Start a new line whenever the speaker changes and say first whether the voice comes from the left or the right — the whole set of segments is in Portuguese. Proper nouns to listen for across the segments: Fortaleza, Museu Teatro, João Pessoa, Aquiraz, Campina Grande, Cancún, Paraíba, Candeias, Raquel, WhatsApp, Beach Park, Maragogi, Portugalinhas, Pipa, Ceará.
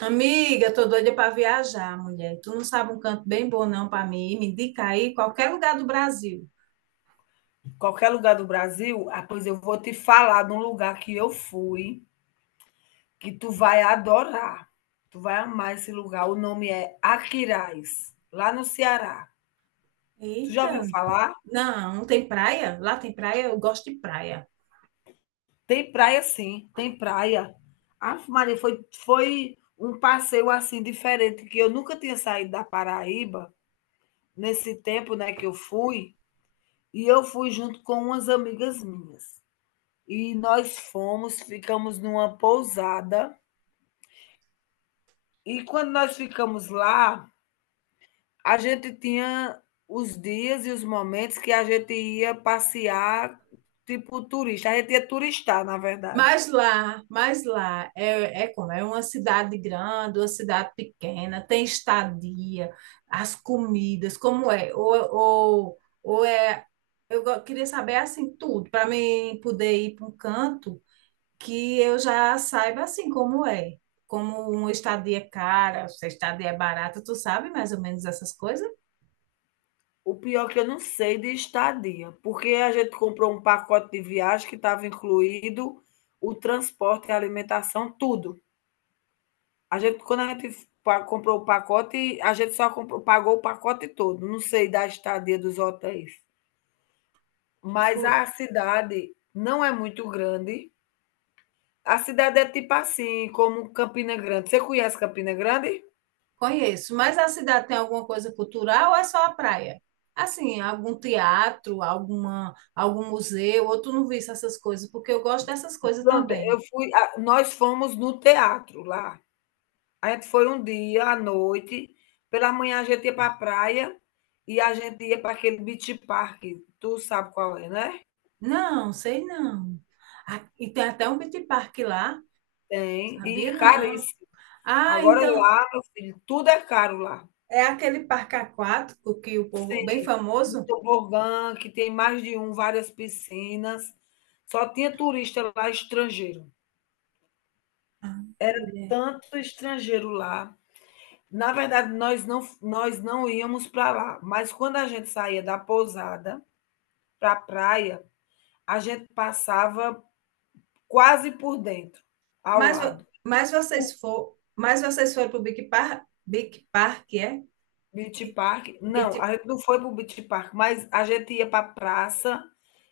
right: Amiga, tô doida para viajar, mulher. Tu não sabe um canto bem bom não para mim? Me indica aí qualquer lugar do Brasil.
left: Qualquer lugar do Brasil, ah, pois eu vou te falar de um lugar que eu fui, que tu vai adorar. Tu vai amar esse lugar. O nome é Aquiraz, lá no Ceará. Tu já ouviu
right: Eita,
left: falar?
right: não, não tem praia? Lá tem praia, eu gosto de praia.
left: Tem praia sim, tem praia. Ah, Maria, foi um passeio assim diferente, que eu nunca tinha saído da Paraíba nesse tempo né, que eu fui, e eu fui junto com umas amigas minhas. E nós fomos, ficamos numa pousada. E quando nós ficamos lá, a gente tinha os dias e os momentos que a gente ia passear, tipo turista. A gente ia turistar, na verdade.
right: Mas lá é como é, uma cidade grande, uma cidade pequena, tem estadia, as comidas, como é? Queria saber assim tudo para mim poder ir para um canto que eu já saiba assim como é. Como, uma estadia é cara, se a estadia é barata, tu sabe mais ou menos essas coisas?
left: O pior é que eu não sei de estadia, porque a gente comprou um pacote de viagem que estava incluído o transporte, a alimentação, tudo. A gente, quando a gente comprou o pacote, a gente só pagou o pacote todo. Não sei da estadia dos hotéis. Mas
right: Fu-
left: a cidade não é muito grande. A cidade é tipo assim, como Campina Grande. Você conhece Campina Grande?
right: Conheço, mas a cidade tem alguma coisa cultural ou é só a praia? Assim, algum teatro, algum museu, ou tu não viste essas coisas? Porque eu gosto dessas coisas
left: Pronto,
right: também.
left: eu fui a nós fomos no teatro lá. A gente foi um dia à noite, pela manhã a gente ia para a praia e a gente ia para aquele beach park, tu sabe qual é, né?
right: Não, sei não. Ah, e tem até um beach park lá,
left: Tem, e
right: sabia não.
left: caríssimo.
right: Ah,
left: Agora
right: então
left: lá, meu filho, tudo é caro lá.
right: é aquele parque aquático que o povo
left: Sim,
right: bem
left: no
right: famoso.
left: tobogã, que tem mais de um, várias piscinas. Só tinha turista lá, estrangeiro.
right: Mulher.
left: Tanto estrangeiro lá. Na verdade, nós não íamos para lá, mas quando a gente saía da pousada para a praia, a gente passava quase por dentro, ao
right: Mas,
left: lado. Por
right: mas vocês foram pro Big Park, Big Park é?
left: Beach Park, não,
right: Beach,
left: a gente não foi para o Beach Park, mas a gente ia para a praça,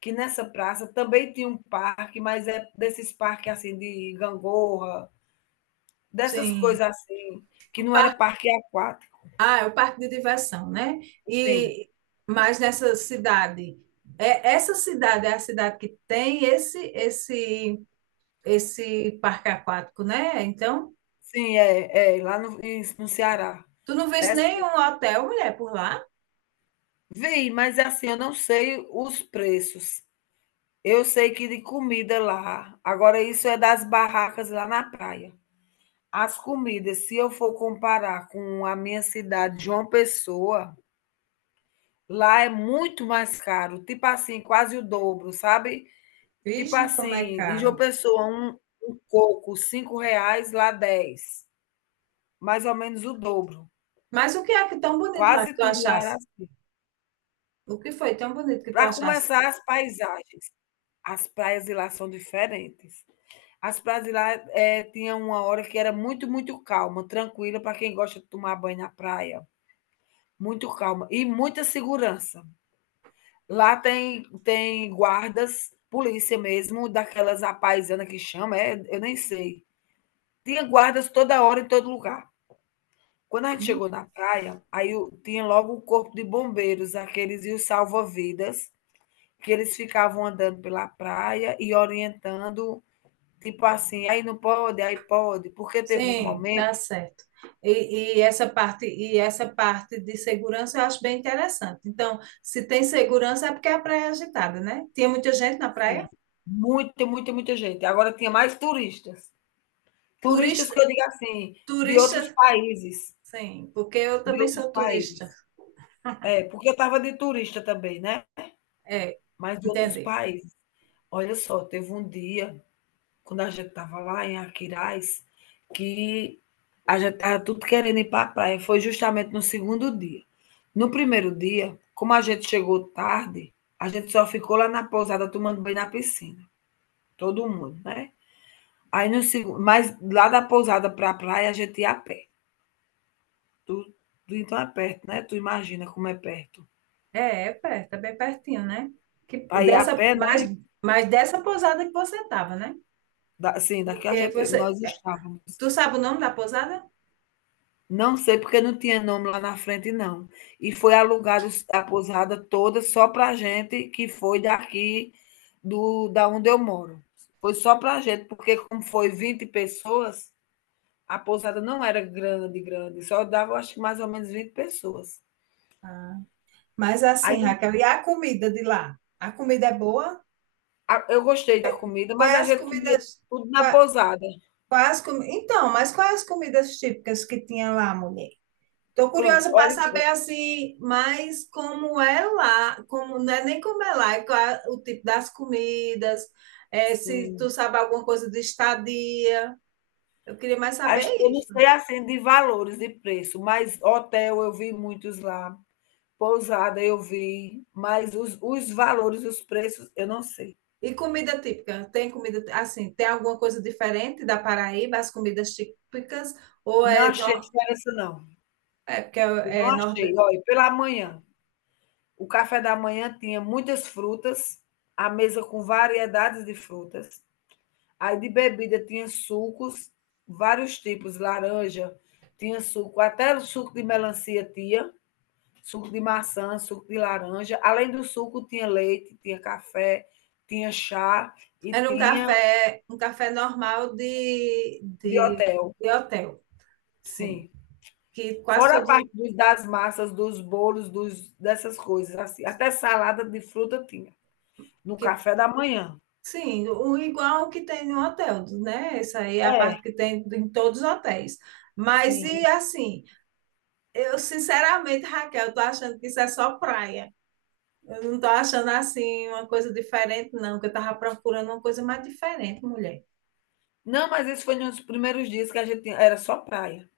left: que nessa praça também tinha um parque, mas é desses parques assim de gangorra, dessas coisas
right: sim.
left: assim, que
right: O
left: não era
right: parque,
left: parque aquático.
right: ah, é o parque de diversão, né?
left: Sim,
right: E mas nessa cidade, é, essa cidade é a cidade que tem esse esse parque aquático, né? Então
left: sim, é lá no, no Ceará.
right: tu não
left: É.
right: viste nenhum hotel, mulher, por lá?
left: Vem, mas é assim, eu não sei os preços. Eu sei que de comida lá. Agora, isso é das barracas lá na praia. As comidas, se eu for comparar com a minha cidade, João Pessoa, lá é muito mais caro, tipo assim, quase o dobro, sabe? Tipo
right: Vige
left: assim,
right: como é
left: em João
right: caro.
left: Pessoa, um coco, 5 reais, lá 10. Mais ou menos o dobro.
right: Mas o que é que tão bonito lá que
left: Quase
right: tu
left: tudo lá era
right: achasse?
left: assim.
right: O que foi tão bonito que tu
left: Para
right: achasse?
left: começar, as paisagens. As praias de lá são diferentes. As praias de lá, tinha uma hora que era muito, muito calma, tranquila para quem gosta de tomar banho na praia, muito calma e muita segurança. Lá tem guardas, polícia mesmo, daquelas à que chama, é, eu nem sei. Tinha guardas toda hora em todo lugar. Quando a gente
right: Hum?
left: chegou na praia, aí o tinha logo o corpo de bombeiros, aqueles e os salva-vidas, que eles ficavam andando pela praia e orientando, tipo assim: "Aí não pode, aí pode", porque teve um
right: Sim,
left: momento.
right: tá certo. E, e essa parte de segurança eu acho bem interessante. Então, se tem segurança é porque a praia é agitada, né? Tinha muita gente na
left: Sim.
right: praia?
left: Muita, muita, muita gente. Agora tinha mais turistas. Turistas
right: Turista,
left: que eu digo assim, de outros
right: turista,
left: países,
right: sim, porque eu
left: de
right: também
left: outros
right: sou turista.
left: países. É, porque eu estava de turista também, né,
right: É,
left: mas de outros
right: entendi.
left: países. Olha só, teve um dia, quando a gente estava lá em Aquiraz, que a gente estava tudo querendo ir para a praia, foi justamente no segundo dia. No primeiro dia, como a gente chegou tarde, a gente só ficou lá na pousada tomando banho na piscina, todo mundo, né. Aí no segundo, mas lá da pousada para a praia a gente ia a pé. Tu, tu então é perto, né? Tu imagina como é perto.
right: É, é perto, é bem pertinho, né? Que,
left: Para ir a
right: dessa,
left: pé, né?
right: mais, mais dessa pousada que você estava, né?
left: Da, assim, daqui a
right: Porque
left: gente
right: você.
left: nós estávamos.
right: Tu sabe o nome da pousada?
left: Não sei porque não tinha nome lá na frente não. E foi alugado a pousada toda só para gente que foi daqui do da onde eu moro. Foi só para gente, porque como foi 20 pessoas, a pousada não era grande, grande, só dava acho que mais ou menos 20 pessoas.
right: Mas assim, Raquel, e a comida de lá? A comida é boa?
left: Ah, eu gostei da comida, mas
right: Quais
left: a
right: as
left: gente comia
right: comidas?
left: tudo na pousada.
right: Então, mas quais as comidas típicas que tinha lá, mulher? Estou
left: Pronto,
right: curiosa para
left: olha só.
right: saber assim, mas como é lá, como não é nem como é lá, é qual é o tipo das comidas, é, se tu
left: Sim.
right: sabe alguma coisa de estadia. Eu queria mais
left: As
right: saber
left: Eu não
right: isso.
left: sei, assim, de valores e preço, mas hotel eu vi muitos lá, pousada eu vi, mas os valores, os preços, eu não sei.
right: E comida típica? Tem comida assim, tem alguma coisa diferente da Paraíba, as comidas típicas, ou
left: Não
right: é,
left: achei diferença não,
right: é porque
left: eu
right: é,
left: não
right: é
left: achei. Olha, pela manhã, o café da manhã tinha muitas frutas, a mesa com variedades de frutas. Aí de bebida tinha sucos, vários tipos, laranja, tinha suco, até o suco de melancia tinha, suco de maçã, suco de laranja. Além do suco, tinha leite, tinha café, tinha chá e
right: era
left: tinha
right: um café normal
left: de hotel.
right: de hotel, sim.
left: Sim.
right: Que quase
left: Fora a
right: todos,
left: parte das massas, dos bolos, dos, dessas coisas, assim. Até salada de fruta tinha, no
right: que
left: café da manhã.
right: sim, o igual que tem no hotel, né? Essa aí é a
left: É,
right: parte que tem em todos os hotéis. Mas
left: sim.
right: e assim, eu sinceramente, Raquel, tô achando que isso é só praia. Eu não tô achando assim uma coisa diferente, não, que eu tava procurando uma coisa mais diferente, mulher.
left: Não, mas isso foi nos primeiros dias que era só praia.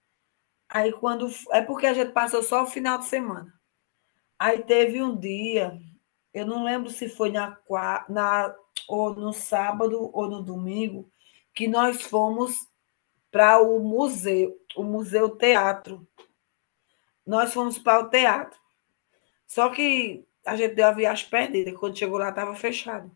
left: Aí quando. É porque a gente passou só o final de semana. Aí teve um dia, eu não lembro se foi na, qua- na ou no sábado ou no domingo, que nós fomos para o Museu Teatro. Nós fomos para o teatro. Só que a gente deu a viagem perdida. Quando chegou lá, estava fechado.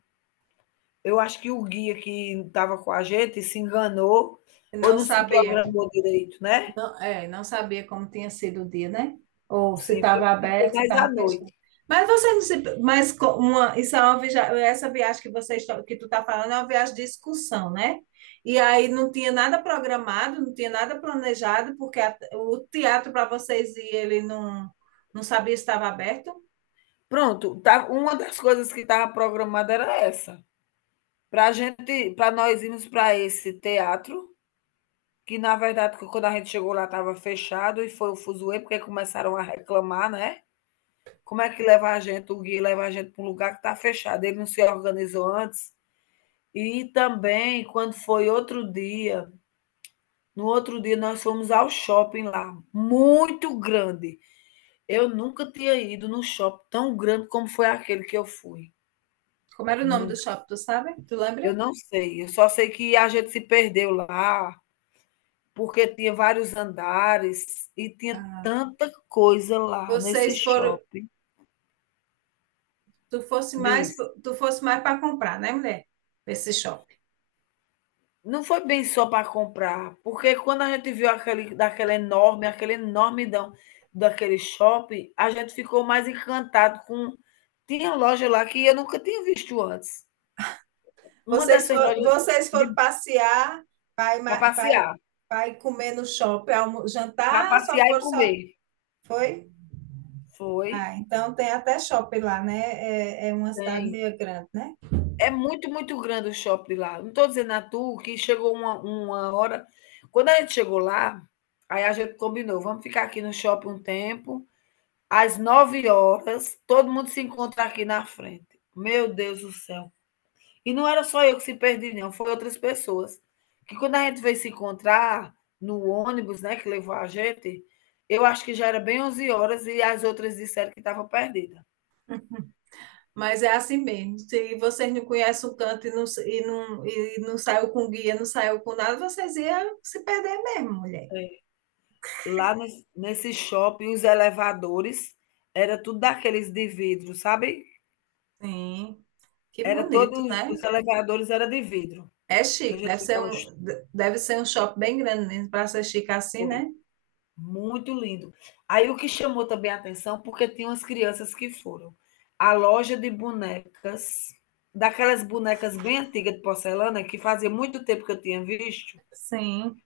left: Eu acho que o guia que estava com a gente se enganou
right: Eu
left: ou
right: não
left: não se
right: sabia.
left: programou direito, né?
right: Não, é, não sabia como tinha sido o dia, né? Ou se
left: Sim,
right: estava
left: foi
right: aberto, se
left: mais à
right: estava fechado.
left: noite.
right: Mas você não se, uma, isso é uma viagem, essa viagem que você que tu está falando é uma viagem de excursão, né? E aí não tinha nada programado, não tinha nada planejado, porque o teatro para vocês e ele não não sabia se estava aberto.
left: Pronto, tá, uma das coisas que estava programada era essa. Para gente, para nós irmos para esse teatro, que na verdade, quando a gente chegou lá, estava fechado e foi o fuzuê, porque começaram a reclamar, né? Como é que leva a gente, o Gui leva a gente para um lugar que está fechado, ele não se organizou antes. E também, quando foi outro dia, no outro dia nós fomos ao shopping lá, muito grande. Eu nunca tinha ido num shopping tão grande como foi aquele que eu fui.
right: Como era o nome do
left: Nunca.
right: shopping, tu sabe? Tu lembra?
left: Eu não sei, eu só sei que a gente se perdeu lá, porque tinha vários andares e tinha
right: Ah,
left: tanta coisa lá nesse
right: vocês foram,
left: shopping.
right: tu fosse mais,
left: Diz.
right: tu fosse mais para comprar, né, mulher? Esse shopping.
left: Não foi bem só para comprar, porque quando a gente viu aquele daquela enorme aquele enormidão daquele shopping, a gente ficou mais encantado com tinha loja lá que eu nunca tinha visto antes. Uma dessas lojas
right: Vocês foram passear,
left: para
right: pai,
left: passear,
right: pai comer no shopping,
left: para
right: jantar, só
left: passear e
right: foram só.
left: comer.
right: Foi?
left: Foi,
right: Ah, então tem até shopping lá, né? É, é uma cidade
left: tem.
right: meio grande, né?
left: É muito, muito grande o shopping lá. Não estou dizendo a tu que chegou uma hora. Quando a gente chegou lá, aí a gente combinou, vamos ficar aqui no shopping um tempo. Às 9 horas, todo mundo se encontra aqui na frente. Meu Deus do céu. E não era só eu que se perdi, não, foi outras pessoas. Que quando a gente veio se encontrar no ônibus, né, que levou a gente, eu acho que já era bem 11 horas e as outras disseram que estava perdida.
right: Mas é assim mesmo. Se vocês não conhecem o canto e e não saiu com guia, não saiu com nada, vocês iam se perder mesmo, mulher.
left: Lá nos Nesse shopping, os elevadores era tudo daqueles de vidro, sabe?
right: Sim, que
left: Era
right: bonito,
left: todos os
right: né?
left: elevadores era de vidro,
right: É
left: que a
right: chique,
left: gente ficava,
right: deve ser um shopping bem grande mesmo, para ser chique assim,
left: foi
right: né?
left: muito lindo. Aí o que chamou também a atenção, porque tinha umas crianças que foram, a loja de bonecas, daquelas bonecas bem antigas de porcelana, que fazia muito tempo que eu tinha visto.
right: Sim.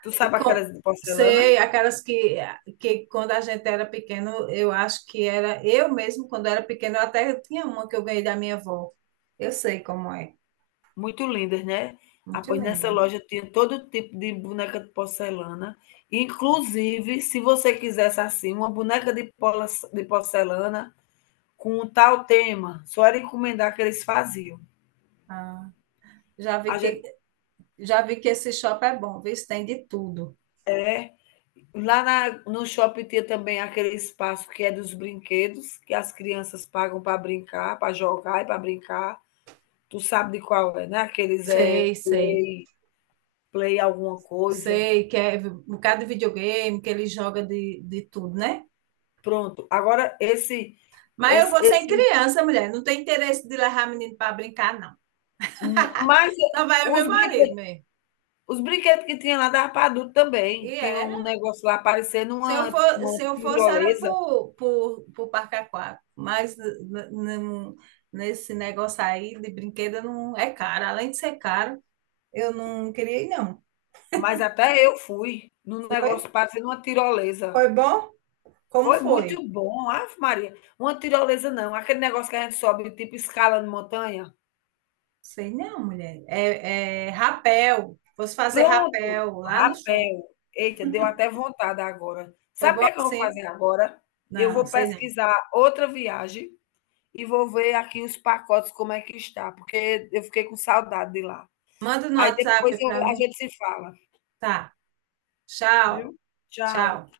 left: Tu
right: E
left: sabe
right: com,
left: aquelas de porcelana?
right: sei, aquelas que quando a gente era pequeno, eu acho que era. Eu mesmo, quando era pequeno, eu até tinha uma que eu ganhei da minha avó. Eu sei como é.
left: Muito lindas, né? Ah,
right: Muito
left: pois nessa
right: linda.
left: loja tinha todo tipo de boneca de porcelana. Inclusive, se você quisesse assim, uma boneca de porcelana com um tal tema, só era encomendar que eles faziam.
right: Ah, já vi
left: A
right: que,
left: gente,
right: já vi que esse shopping é bom, viu? Tem de tudo.
left: lá no shopping tinha também aquele espaço que é dos brinquedos, que as crianças pagam para brincar, para jogar e para brincar. Tu sabe de qual é, né? Aqueles é
right: Sei, sei.
left: play, play alguma coisa.
right: Sei que é um bocado de videogame, que ele joga de tudo, né?
left: Pronto. Agora, esse,
right: Mas eu
left: esse,
right: vou sem
left: esse
right: criança, mulher. Não tem interesse de levar menino para brincar, não.
left: mas
right: Só vai o meu
left: os
right: marido
left: brinquedos,
right: mesmo.
left: que tinha lá dava para adulto
right: E
left: também. Tinha
right: era.
left: um negócio lá parecendo
right: Se eu for,
left: uma
right: se eu fosse, era
left: tirolesa,
right: por Parque Aquático, mas n- nesse negócio aí de brinquedo não é caro. Além de ser caro, eu não queria ir, não.
left: mas até eu fui num
right: Foi?
left: negócio parecendo uma tirolesa.
right: Foi bom? Como
left: Foi
right: foi?
left: muito bom, Ave Maria. Uma tirolesa não, aquele negócio que a gente sobe, tipo escala de montanha.
right: Sei não, mulher. É, é rapel. Fosse fazer
left: Pronto,
right: rapel lá no shopping.
left: rapel. Eita, deu até vontade agora.
right: Foi
left: Sabe o que
right: bom
left: é que eu vou
right: assim?
left: fazer agora? Eu
right: Não,
left: vou
right: sei não.
left: pesquisar outra viagem e vou ver aqui os pacotes como é que está, porque eu fiquei com saudade de lá.
right: Manda no
left: Aí depois
right: WhatsApp
left: eu
right: para
left: a
right: mim.
left: gente se fala,
right: Tá.
left: viu?
right: Tchau.
left: Tchau.
right: Tchau.